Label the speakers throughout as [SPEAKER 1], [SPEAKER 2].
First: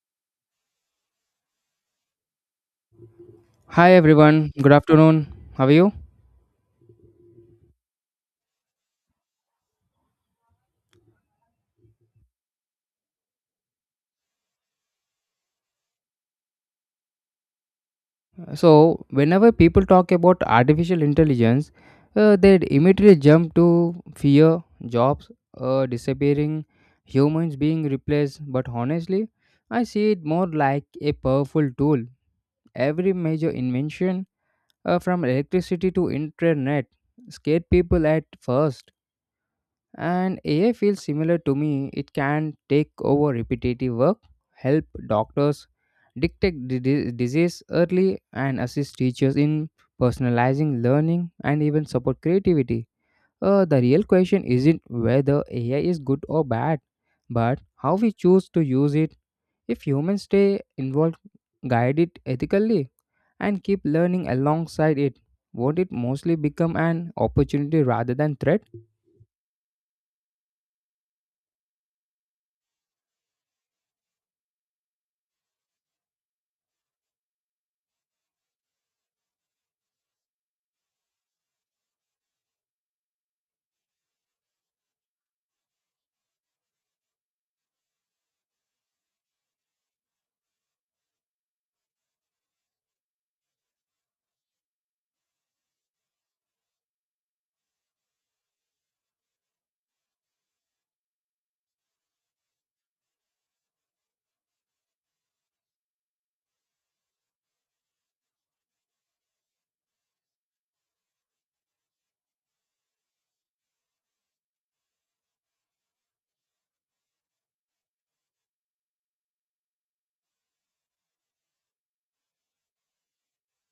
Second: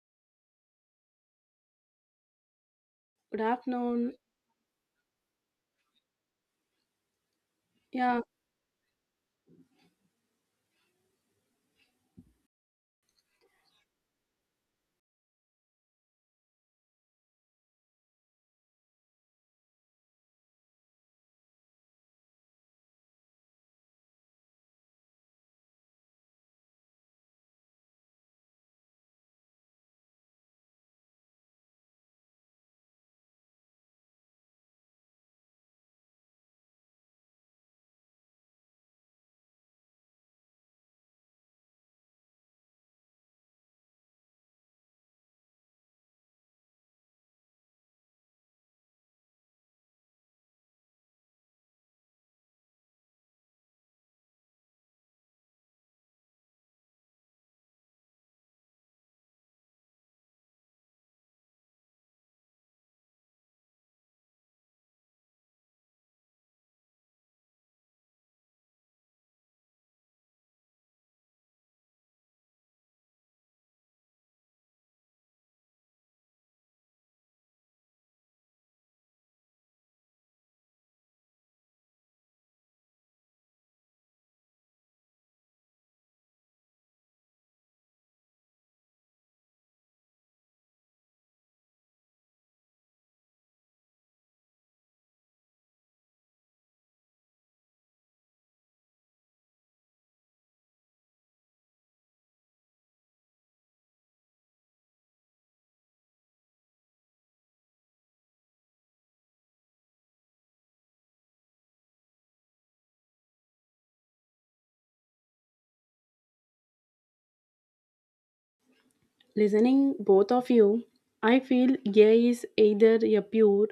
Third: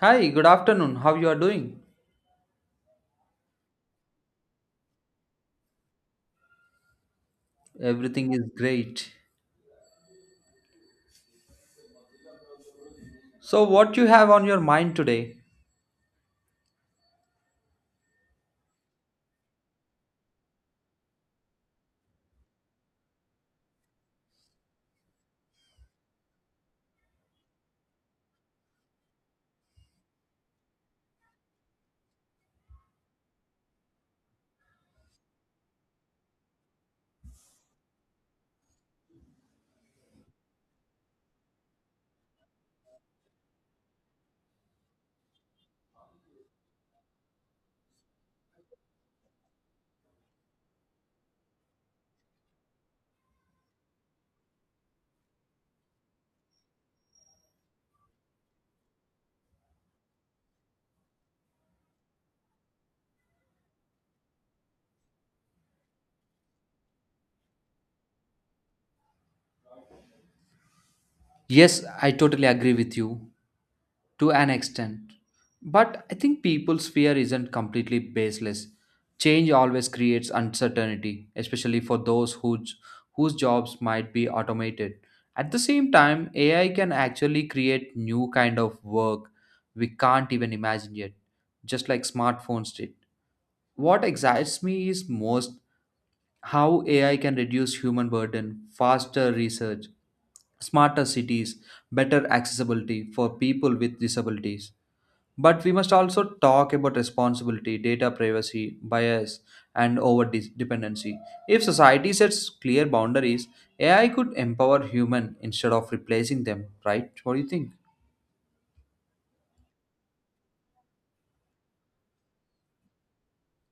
[SPEAKER 1] Hi, good afternoon. How you are doing?
[SPEAKER 2] Good
[SPEAKER 3] Hi
[SPEAKER 2] afternoon.
[SPEAKER 3] everyone, good afternoon. How are you?
[SPEAKER 2] Yeah,
[SPEAKER 1] Everything is great. So what you have on your mind today?
[SPEAKER 3] So, whenever people talk about artificial intelligence, they immediately jump to fear, jobs disappearing, humans being replaced. But honestly, I see it more like a powerful tool. Every major invention, from electricity to internet, scared people at first. And AI feels similar to me. It can take over repetitive work, help doctors detect disease early, and assist teachers in personalizing learning and even support creativity. The real question isn't whether AI is good or bad, but how we choose to use it. If humans stay involved, guide it ethically, and keep learning alongside it, won't it mostly become an opportunity rather than threat?
[SPEAKER 1] Yes, I totally agree with you to an extent. But I think people's fear isn't completely baseless. Change always creates uncertainty, especially for those whose jobs might be automated. At the same time, AI can actually create new kind of work we can't even imagine yet, just like smartphones did. What excites me is most how AI can reduce human burden, faster research, smarter cities, better accessibility for people with disabilities. But we must also talk about responsibility, data privacy, bias, and over dependency. If society sets clear boundaries, AI could empower human instead of replacing them, right? What do you think?
[SPEAKER 2] listening both of you, I feel AI is either a pure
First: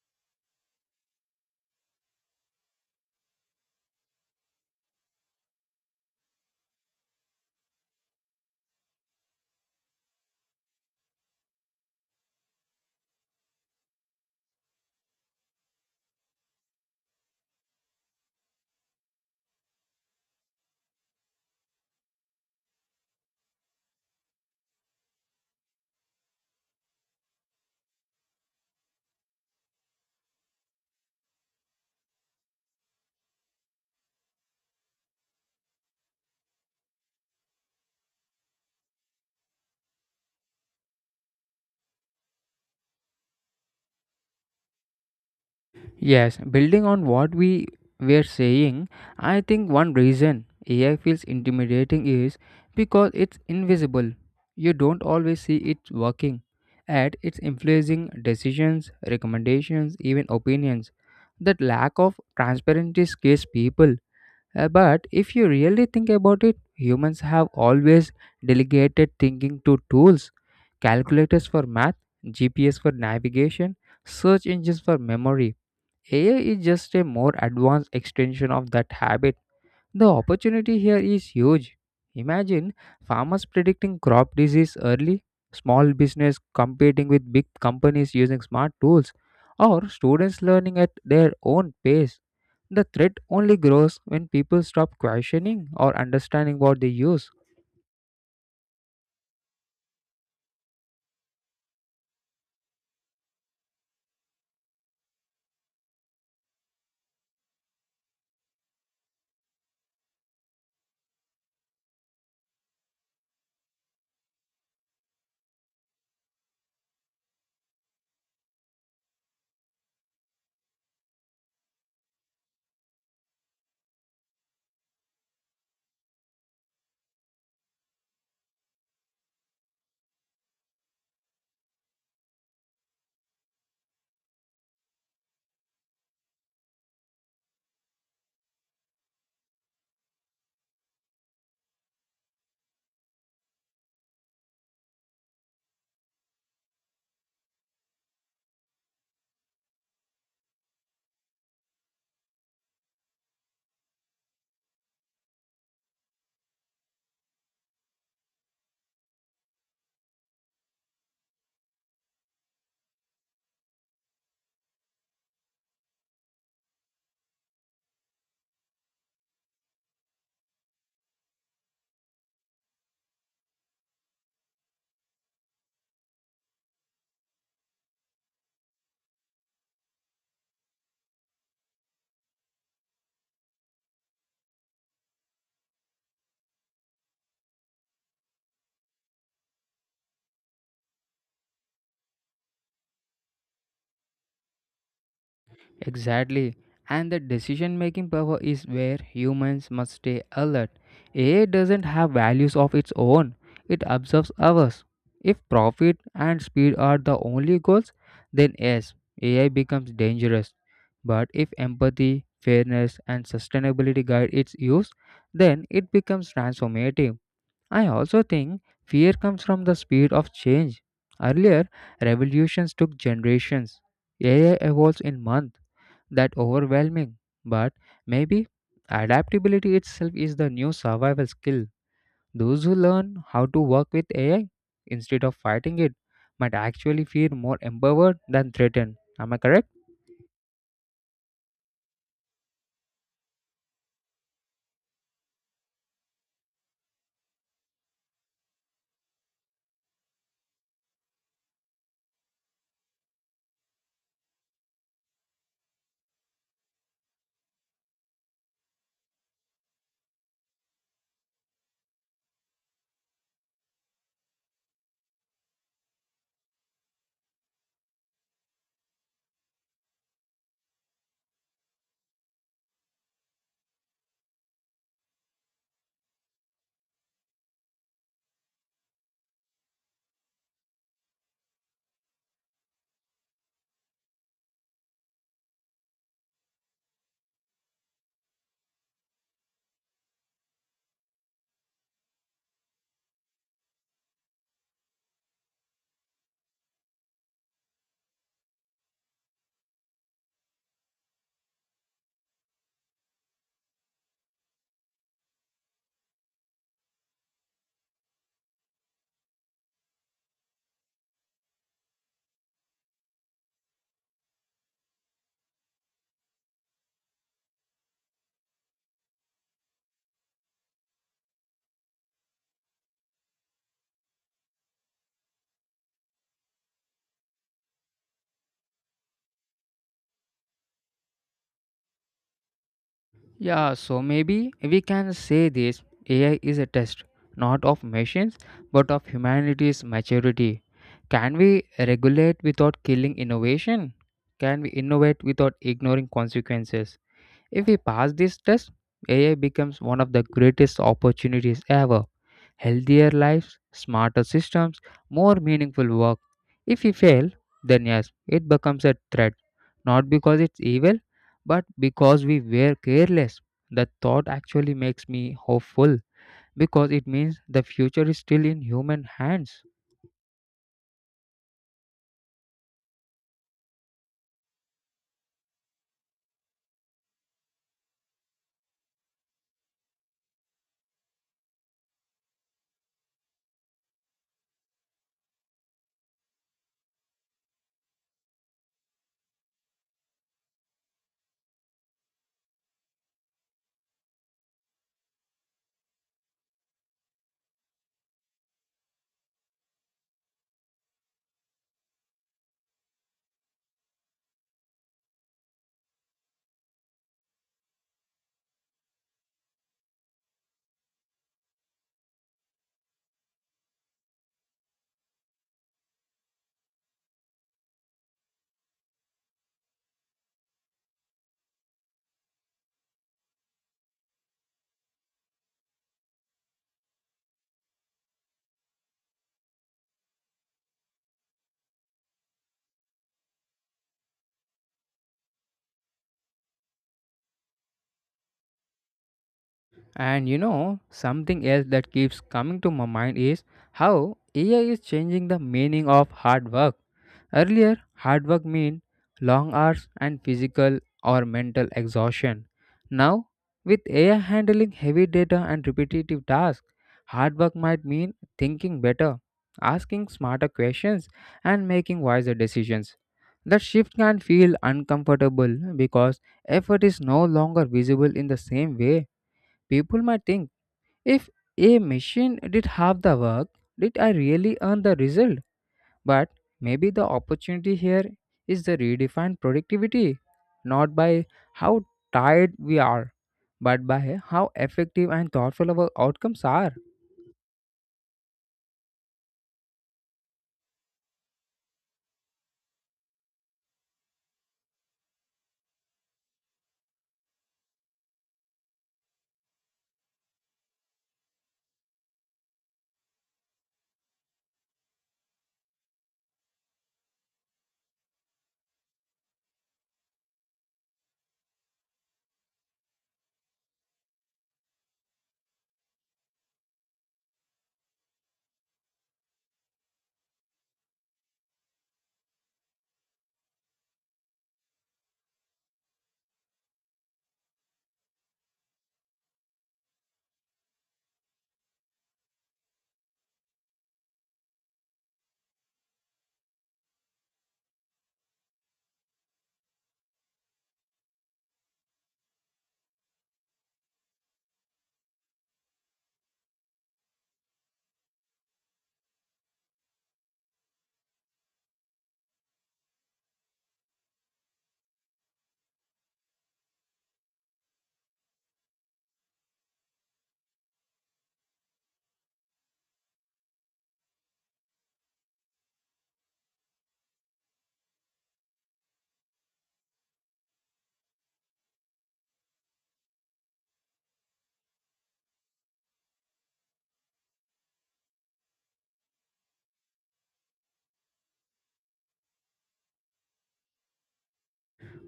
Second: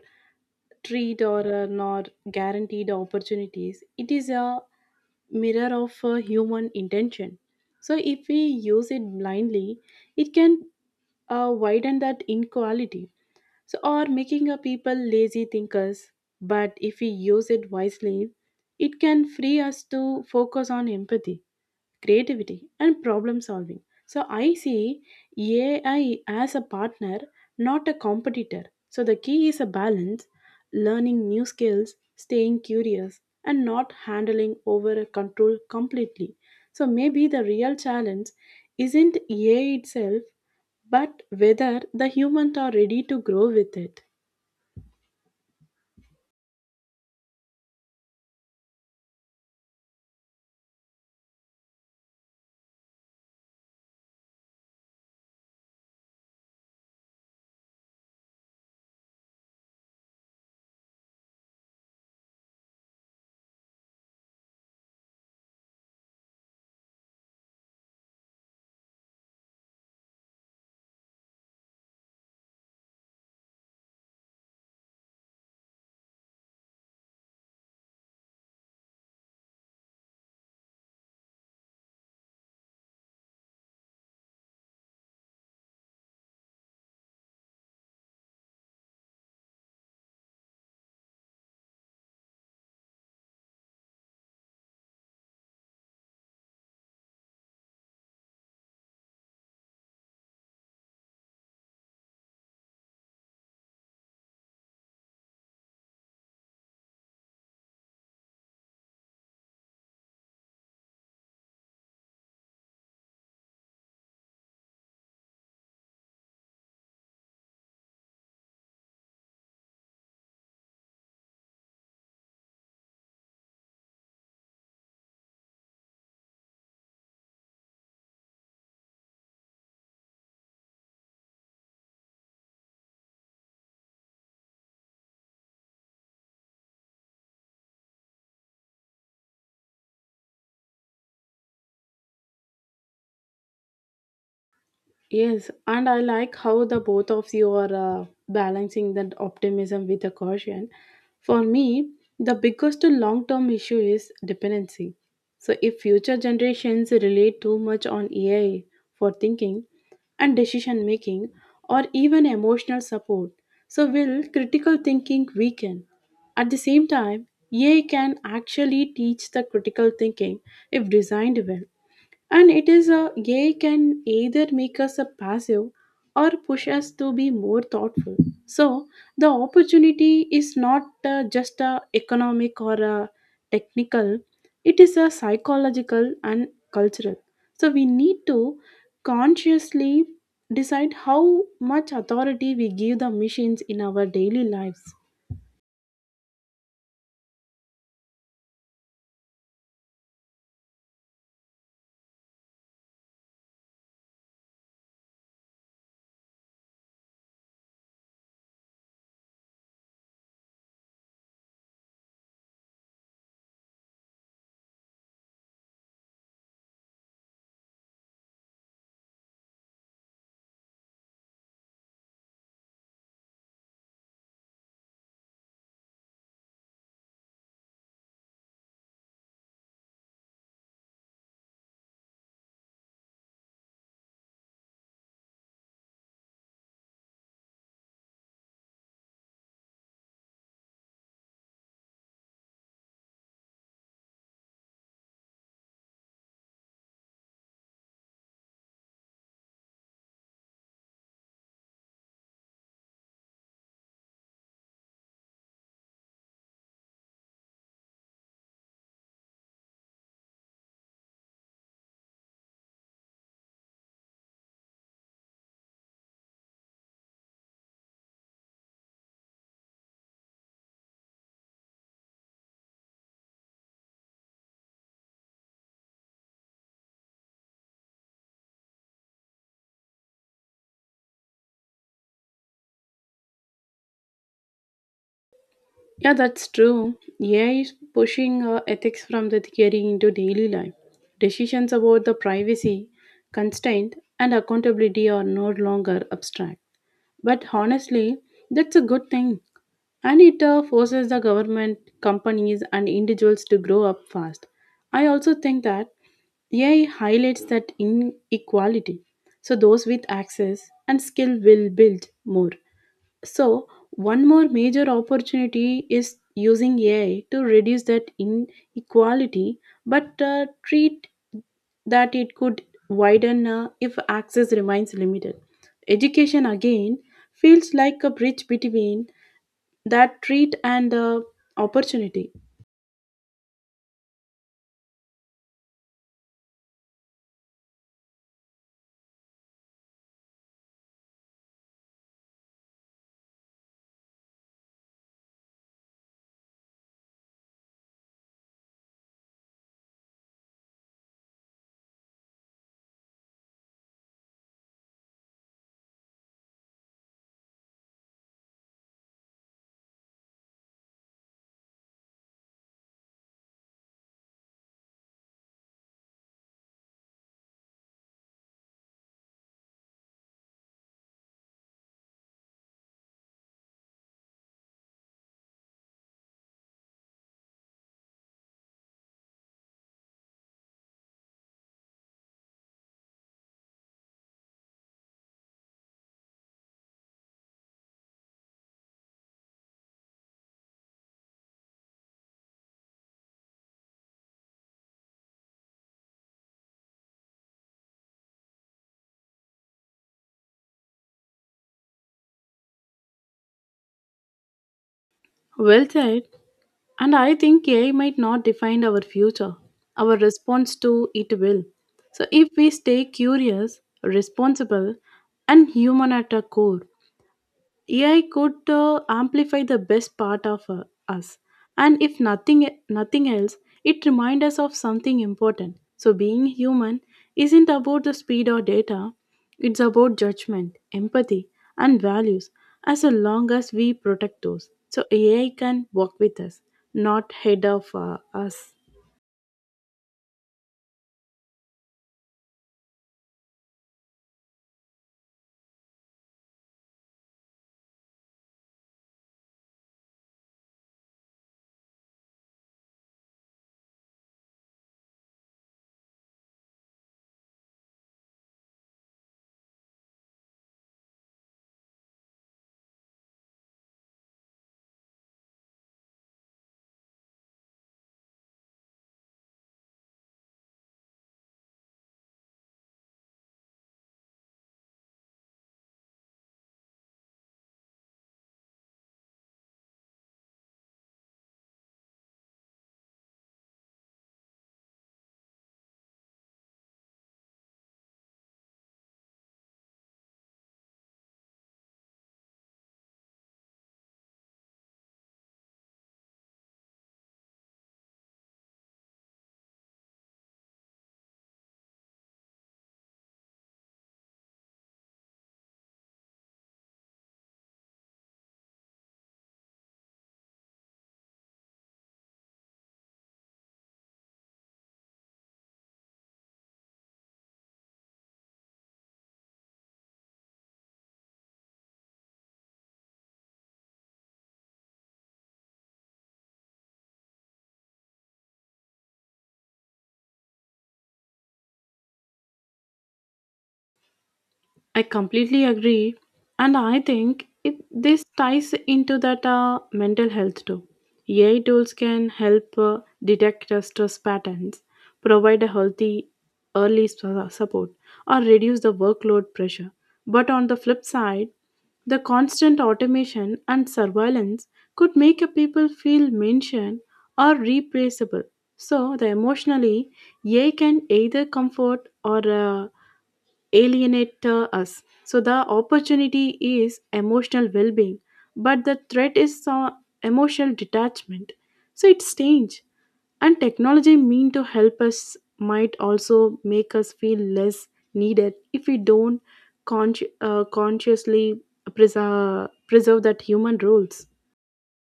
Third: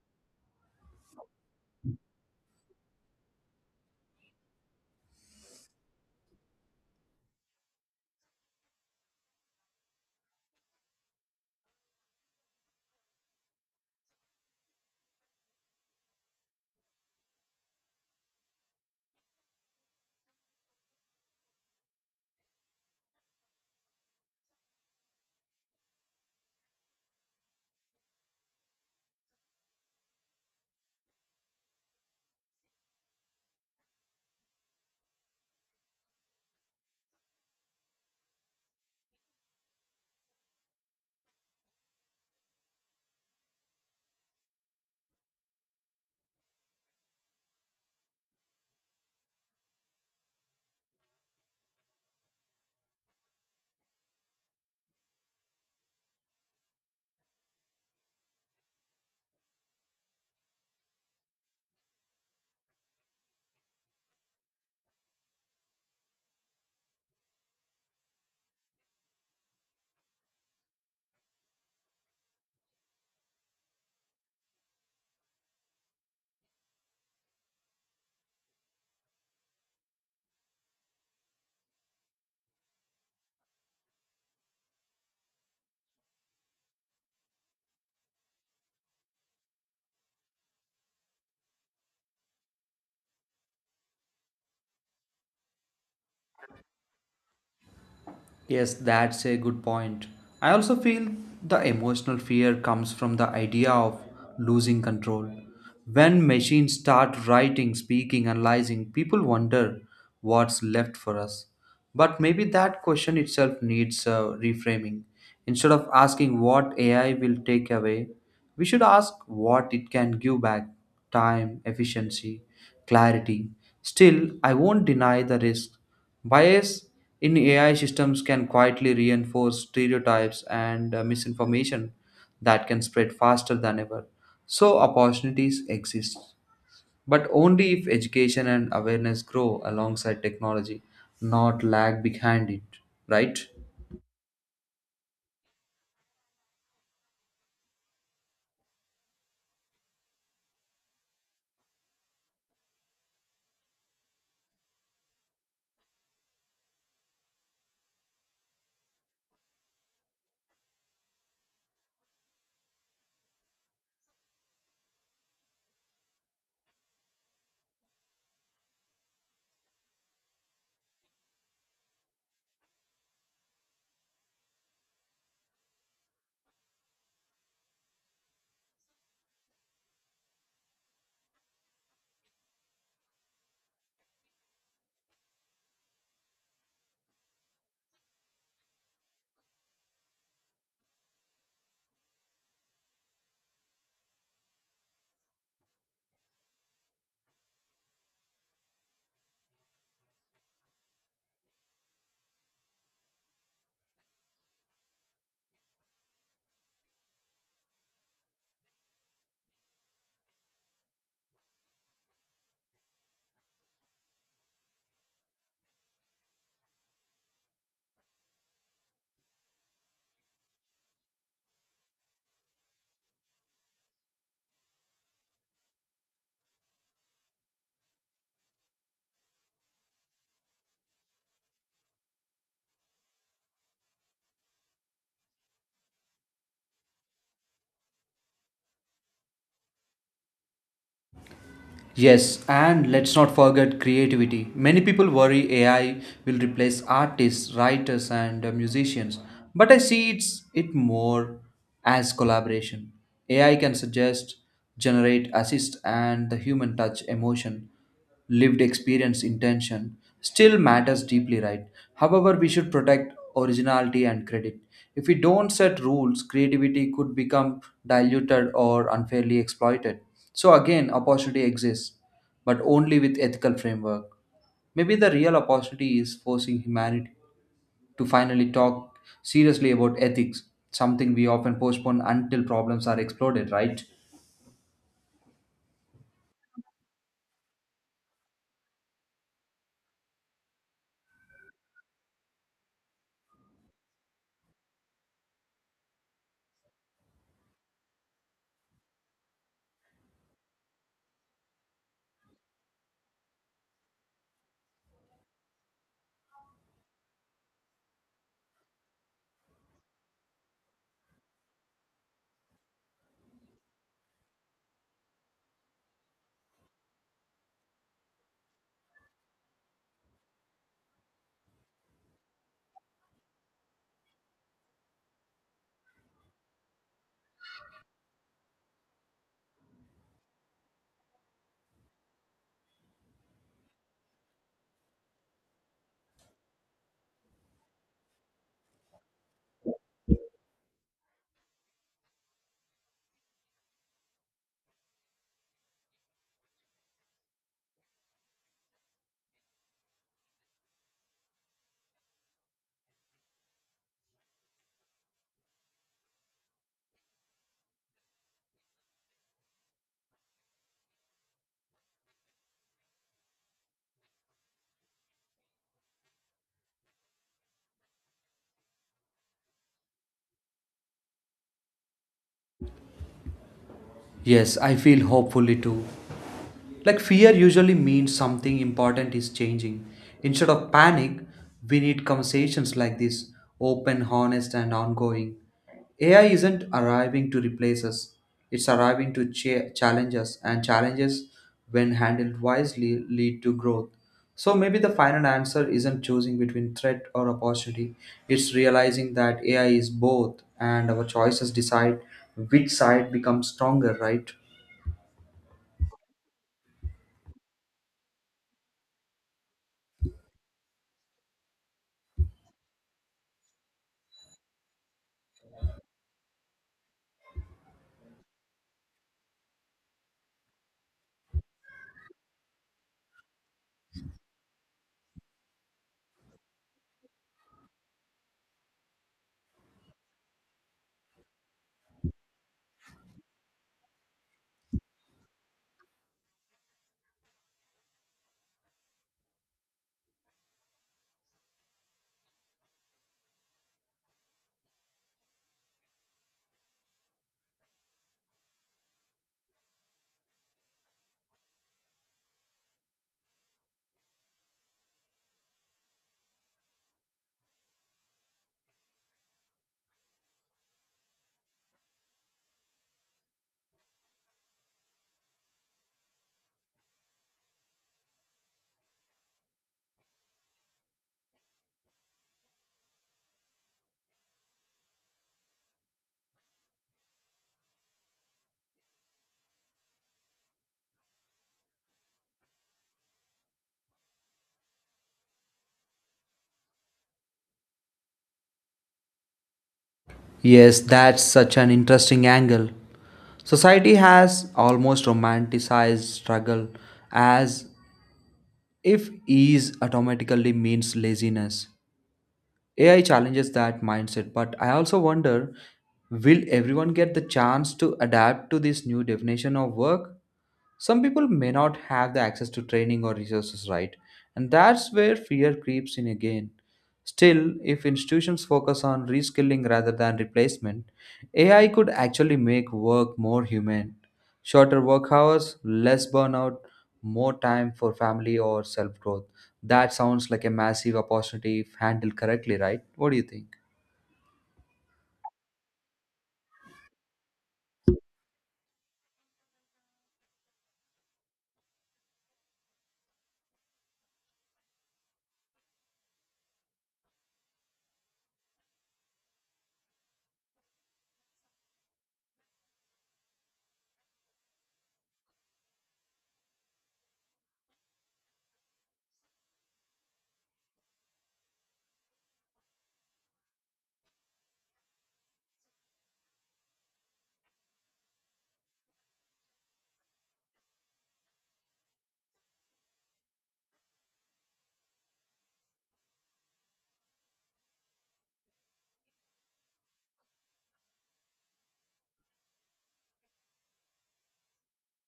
[SPEAKER 2] treat or a not guaranteed opportunities. It is a mirror of a human intention. So if we use it blindly, it can widen that inequality. So or making a people lazy thinkers. But if we use it wisely, it can free us to focus on empathy creativity, and problem solving. So I see AI as a partner, not a competitor. So the key is a balance, learning new skills, staying curious, and not handling over control completely. So maybe the real challenge isn't AI itself, but whether the humans are ready to grow with it.
[SPEAKER 3] Yes, building on what we were saying, I think one reason AI feels intimidating is because it's invisible. You don't always see it working, and it's influencing decisions, recommendations, even opinions. That lack of transparency scares people. But if you really think about it, humans have always delegated thinking to tools: calculators for math, GPS for navigation, search engines for memory. AI is just a more advanced extension of that habit. The opportunity here is huge. Imagine farmers predicting crop disease early, small business competing with big companies using smart tools, or students learning at their own pace. The threat only grows when people stop questioning or understanding what they use.
[SPEAKER 1] Yes, that's a good point. I also feel the emotional fear comes from the idea of losing control. When machines start writing, speaking, analyzing, people wonder what's left for us. But maybe that question itself needs reframing. Instead of asking what AI will take away, we should ask what it can give back: time, efficiency, clarity. Still, I won't deny the risk. Bias in AI systems can quietly reinforce stereotypes, and misinformation that can spread faster than ever. So, opportunities exist, but only if education and awareness grow alongside technology, not lag behind it, right?
[SPEAKER 2] Yes, and I like how the both of you are balancing that optimism with a caution. For me, the biggest long term issue is dependency. So, if future generations rely too much on AI for thinking and decision making, or even emotional support, so will critical thinking weaken? At the same time, AI can actually teach the critical thinking if designed well and it is a AI can either make us a passive or push us to be more thoughtful. So the opportunity is not just a economic or a technical, it is a psychological and cultural. So we need to consciously decide how much authority we give the machines in our daily lives.
[SPEAKER 3] Exactly. And the decision making power is where humans must stay alert. AI doesn't have values of its own, it observes ours. If profit and speed are the only goals, then yes, AI becomes dangerous. But if empathy, fairness, and sustainability guide its use, then it becomes transformative. I also think fear comes from the speed of change. Earlier, revolutions took generations. AI evolves in months, that overwhelming. But maybe adaptability itself is the new survival skill. Those who learn how to work with AI instead of fighting it might actually feel more empowered than threatened. Am I correct?
[SPEAKER 1] Yes, and let's not forget creativity. Many people worry AI will replace artists, writers, and musicians, but I see it's it more as collaboration. AI can suggest, generate, assist, and the human touch, emotion, lived experience, intention still matters deeply, right? However, we should protect originality and credit. If we don't set rules, creativity could become diluted or unfairly exploited. So again, opportunity exists, but only with ethical framework. Maybe the real opportunity is forcing humanity to finally talk seriously about ethics, something we often postpone until problems are exploded, right?
[SPEAKER 2] Yeah, that's true. AI is pushing ethics from the theory into daily life. Decisions about the privacy, constraint, and accountability are no longer abstract. But honestly, that's a good thing. And it forces the government, companies, and individuals to grow up fast. I also think that AI highlights that inequality. So those with access and skill will build more, so, one more major opportunity is using AI to reduce that inequality, but treat that it could widen if access remains limited. Education again feels like a bridge between that treat and opportunity.
[SPEAKER 3] Yeah, so maybe we can say this: AI is a test not of machines but of humanity's maturity. Can we regulate without killing innovation? Can we innovate without ignoring consequences? If we pass this test, AI becomes one of the greatest opportunities ever. Healthier lives, smarter systems, more meaningful work. If we fail, then yes, it becomes a threat. Not because it's evil, but because we were careless. The thought actually makes me hopeful because it means the future is still in human hands.
[SPEAKER 1] Yes, I feel hopefully too. Like fear usually means something important is changing. Instead of panic, we need conversations like this: open, honest, and ongoing. AI isn't arriving to replace us, it's arriving to challenge us, and challenges, when handled wisely, lead to growth. So maybe the final answer isn't choosing between threat or opportunity, it's realizing that AI is both, and our choices decide which side becomes stronger, right?
[SPEAKER 2] Well said. And I think AI might not define our future. Our response to it will. So if we stay curious, responsible, and human at our core, AI could amplify the best part of us. And if nothing else, it reminds us of something important. So being human isn't about the speed or data, it's about judgment, empathy, and values as long as we protect those. So AI can walk with us, not head of us.
[SPEAKER 3] And you know, something else that keeps coming to my mind is how AI is changing the meaning of hard work. Earlier, hard work meant long hours and physical or mental exhaustion. Now, with AI handling heavy data and repetitive tasks, hard work might mean thinking better, asking smarter questions, and making wiser decisions. That shift can feel uncomfortable because effort is no longer visible in the same way. People might think, if a machine did half the work, did I really earn the result? But maybe the opportunity here is the redefined productivity, not by how tired we are, but by how effective and thoughtful our outcomes are.
[SPEAKER 1] Yes, that's such an interesting angle. Society has almost romanticized struggle as if ease automatically means laziness. AI challenges that mindset, but I also wonder, will everyone get the chance to adapt to this new definition of work? Some people may not have the access to training or resources, right? And that's where fear creeps in again. Still, if institutions focus on reskilling rather than replacement, AI could actually make work more human. Shorter work hours, less burnout, more time for family or self growth. That sounds like a massive opportunity if handled correctly, right? What do you think?
[SPEAKER 2] I completely agree, and I think this ties into that mental health too. AI tools can help detect stress patterns, provide a healthy support, or reduce the workload pressure. But on the flip side, the constant automation and surveillance could make a people feel mentioned or replaceable. So, the emotionally, AI can either comfort or alienate us. So the opportunity is emotional well-being, but the threat is emotional detachment. So it's strange. And technology mean to help us might also make us feel less needed if we don't consciously preserve that human roles.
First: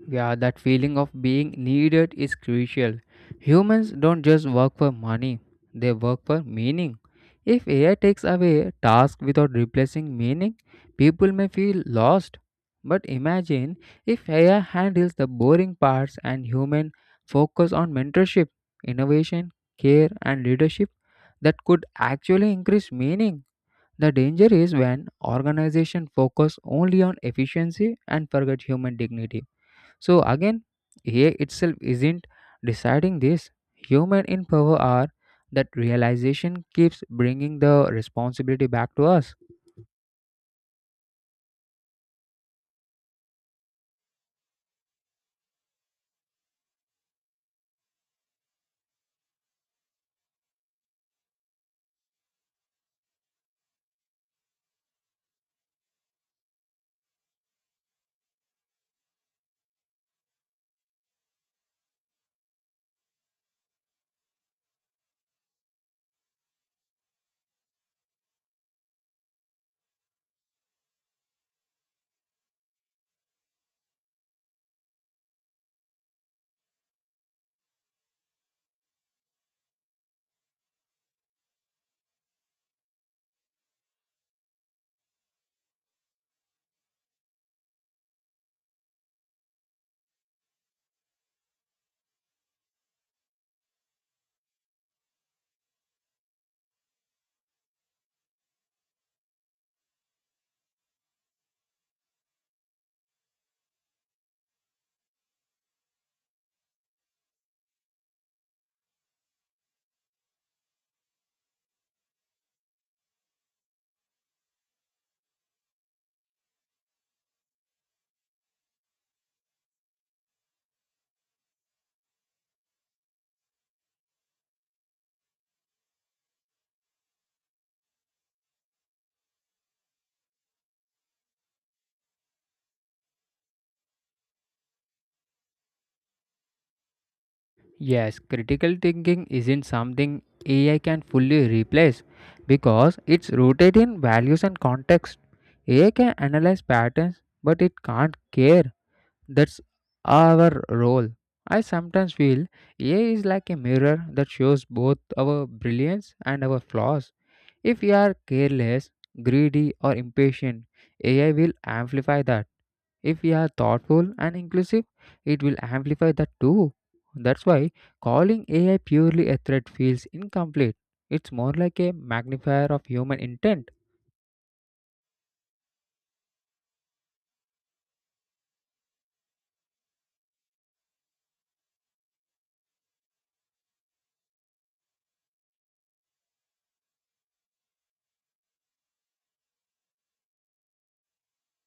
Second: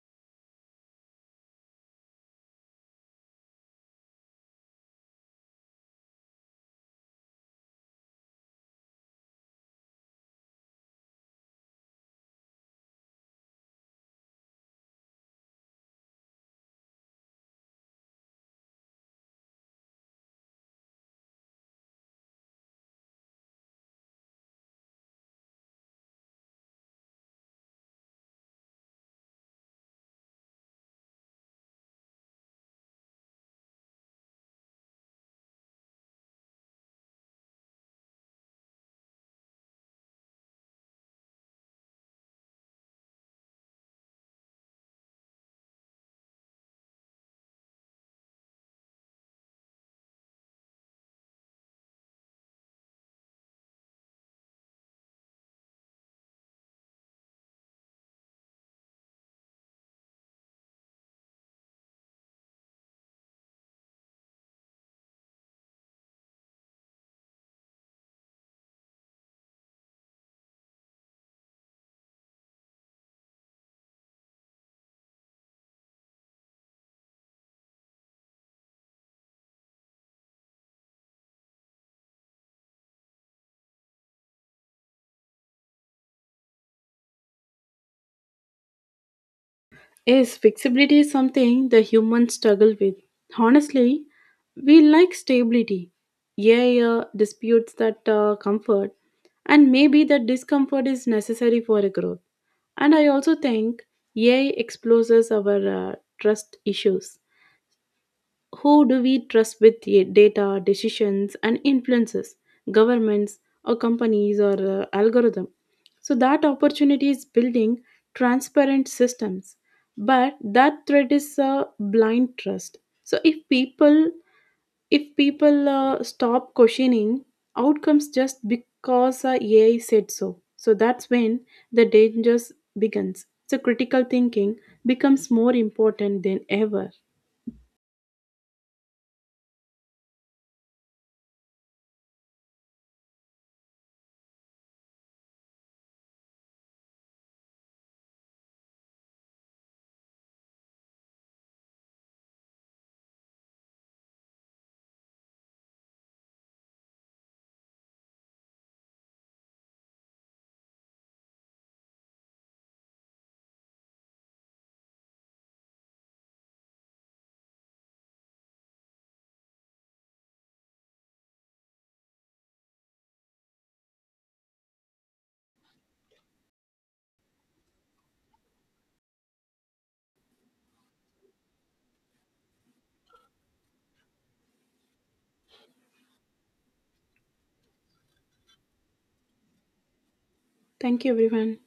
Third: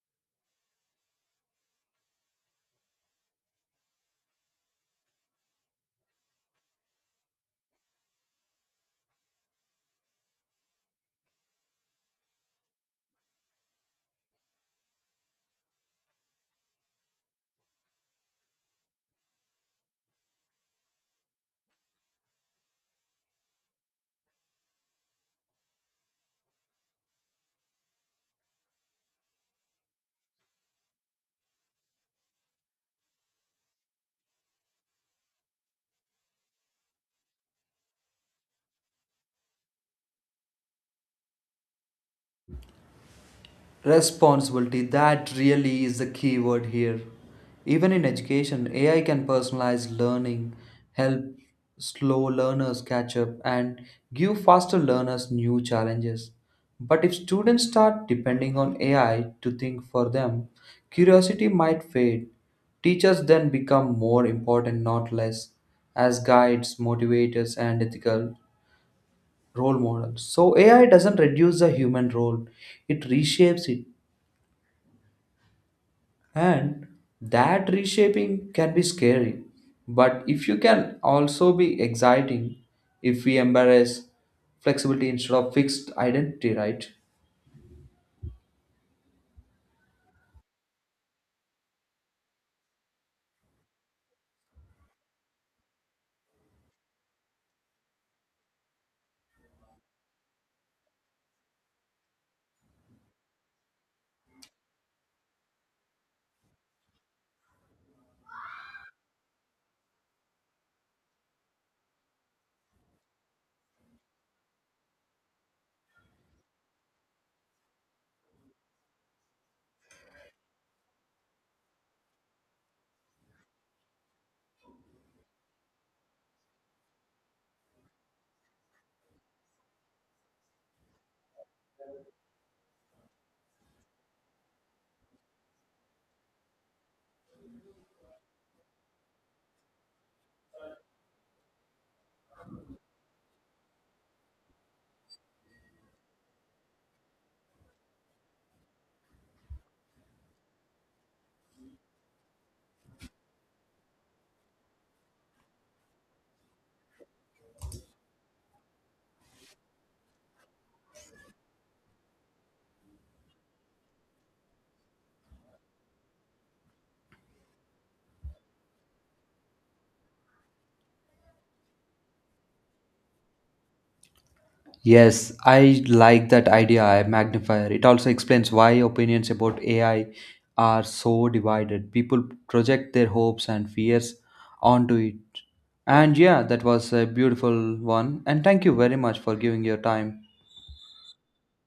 [SPEAKER 3] Yeah, that feeling of being needed is crucial. Humans don't just work for money, they work for meaning. If AI takes away tasks without replacing meaning, people may feel lost. But imagine if AI handles the boring parts and human focus on mentorship, innovation, care and leadership, that could actually increase meaning. The danger is when organizations focus only on efficiency and forget human dignity. So again, AI itself isn't deciding this. Human in power are, that realization keeps bringing the responsibility back to us.
[SPEAKER 1] Responsibility, that really is the key word here. Even in education, AI can personalize learning, help slow learners catch up, and give faster learners new challenges. But if students start depending on AI to think for them, curiosity might fade. Teachers then become more important, not less, as guides, motivators, and ethical role models. So AI doesn't reduce the human role, it reshapes it. And that reshaping can be scary, but if you can also be exciting if we embrace flexibility instead of fixed identity, right?
[SPEAKER 2] Yes, flexibility is something the humans struggle with. Honestly, we like stability. Yeah, yeah, disputes that comfort, and maybe that discomfort is necessary for a growth. And I also think AI exposes our trust issues. Who do we trust with the data, decisions, and influences? Governments or companies or algorithm. So that opportunity is building transparent systems, but that threat is a blind trust. So if people stop questioning outcomes just because AI said so, so that's when the dangers begins. So critical thinking becomes more important than ever.
[SPEAKER 3] Yes, critical thinking isn't something AI can fully replace because it's rooted in values and context. AI can analyze patterns, but it can't care. That's our role. I sometimes feel AI is like a mirror that shows both our brilliance and our flaws. If we are careless, greedy, or impatient, AI will amplify that. If we are thoughtful and inclusive, it will amplify that too. That's why calling AI purely a threat feels incomplete. It's more like a magnifier of human intent.
[SPEAKER 1] Yes, I like that idea, I magnifier. It also explains why opinions about AI are so divided. People project their hopes and fears onto it. And yeah, that was a beautiful one. And thank you very much for giving your time.
[SPEAKER 2] Thank you, everyone.